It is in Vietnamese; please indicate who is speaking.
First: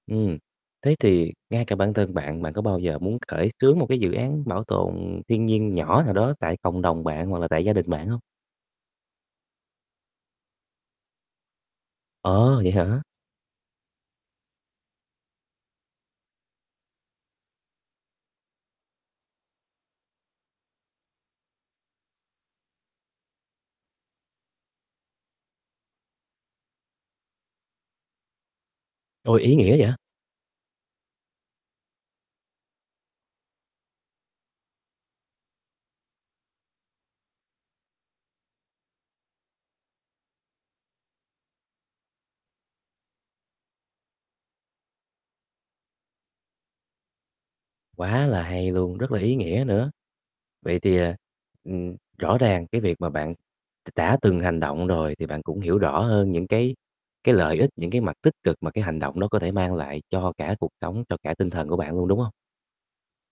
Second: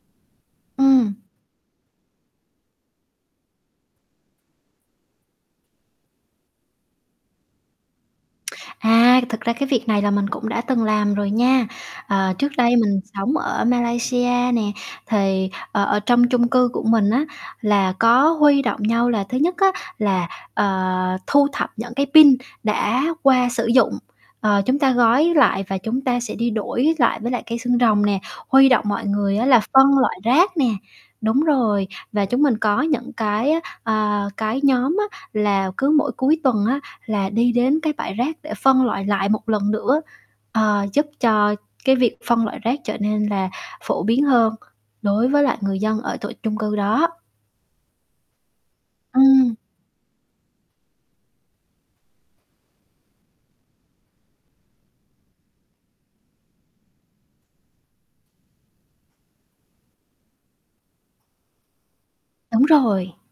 Speaker 1: Ừm, thế
Speaker 2: Ừm.
Speaker 1: thì ngay cả bản thân bạn, bạn có bao giờ muốn khởi xướng một cái dự án bảo tồn thiên nhiên nhỏ nào đó tại cộng đồng bạn hoặc là tại gia đình bạn hông?
Speaker 2: À, thực ra cái việc này là mình cũng đã từng làm rồi nha. Ờ, trước
Speaker 1: Ờ, vậy
Speaker 2: đây mình
Speaker 1: hả?
Speaker 2: sống ở Malaysia nè, thì, ờ, ở trong chung cư của mình á là có huy động nhau là thứ nhất á là, ờ, thu thập những cái pin đã qua sử dụng, ờ, chúng ta gói lại và chúng ta sẽ đi đổi lại với lại cây xương rồng nè. Huy động mọi người
Speaker 1: Ôi,
Speaker 2: á
Speaker 1: ý
Speaker 2: là
Speaker 1: nghĩa vậy.
Speaker 2: phân loại rác nè đúng rồi, và chúng mình có những cái, ơ, ờ, cái nhóm á là cứ mỗi cuối tuần á là đi đến cái bãi rác để phân loại lại một lần nữa, ờ, giúp cho cái việc phân loại rác trở nên là phổ biến hơn đối với lại người dân ở tổ chung cư đó.
Speaker 1: Quá là hay luôn, rất là ý
Speaker 2: Ừm.
Speaker 1: nghĩa nữa. Vậy thì, à, ừm, rõ ràng cái việc mà bạn đ đã từng hành động rồi thì bạn cũng hiểu rõ hơn những cái cái lợi ích, những cái mặt tích cực mà cái hành động đó có thể mang lại cho cả cuộc sống, cho cả tinh thần của bạn luôn, đúng hông?
Speaker 2: Đúng rồi.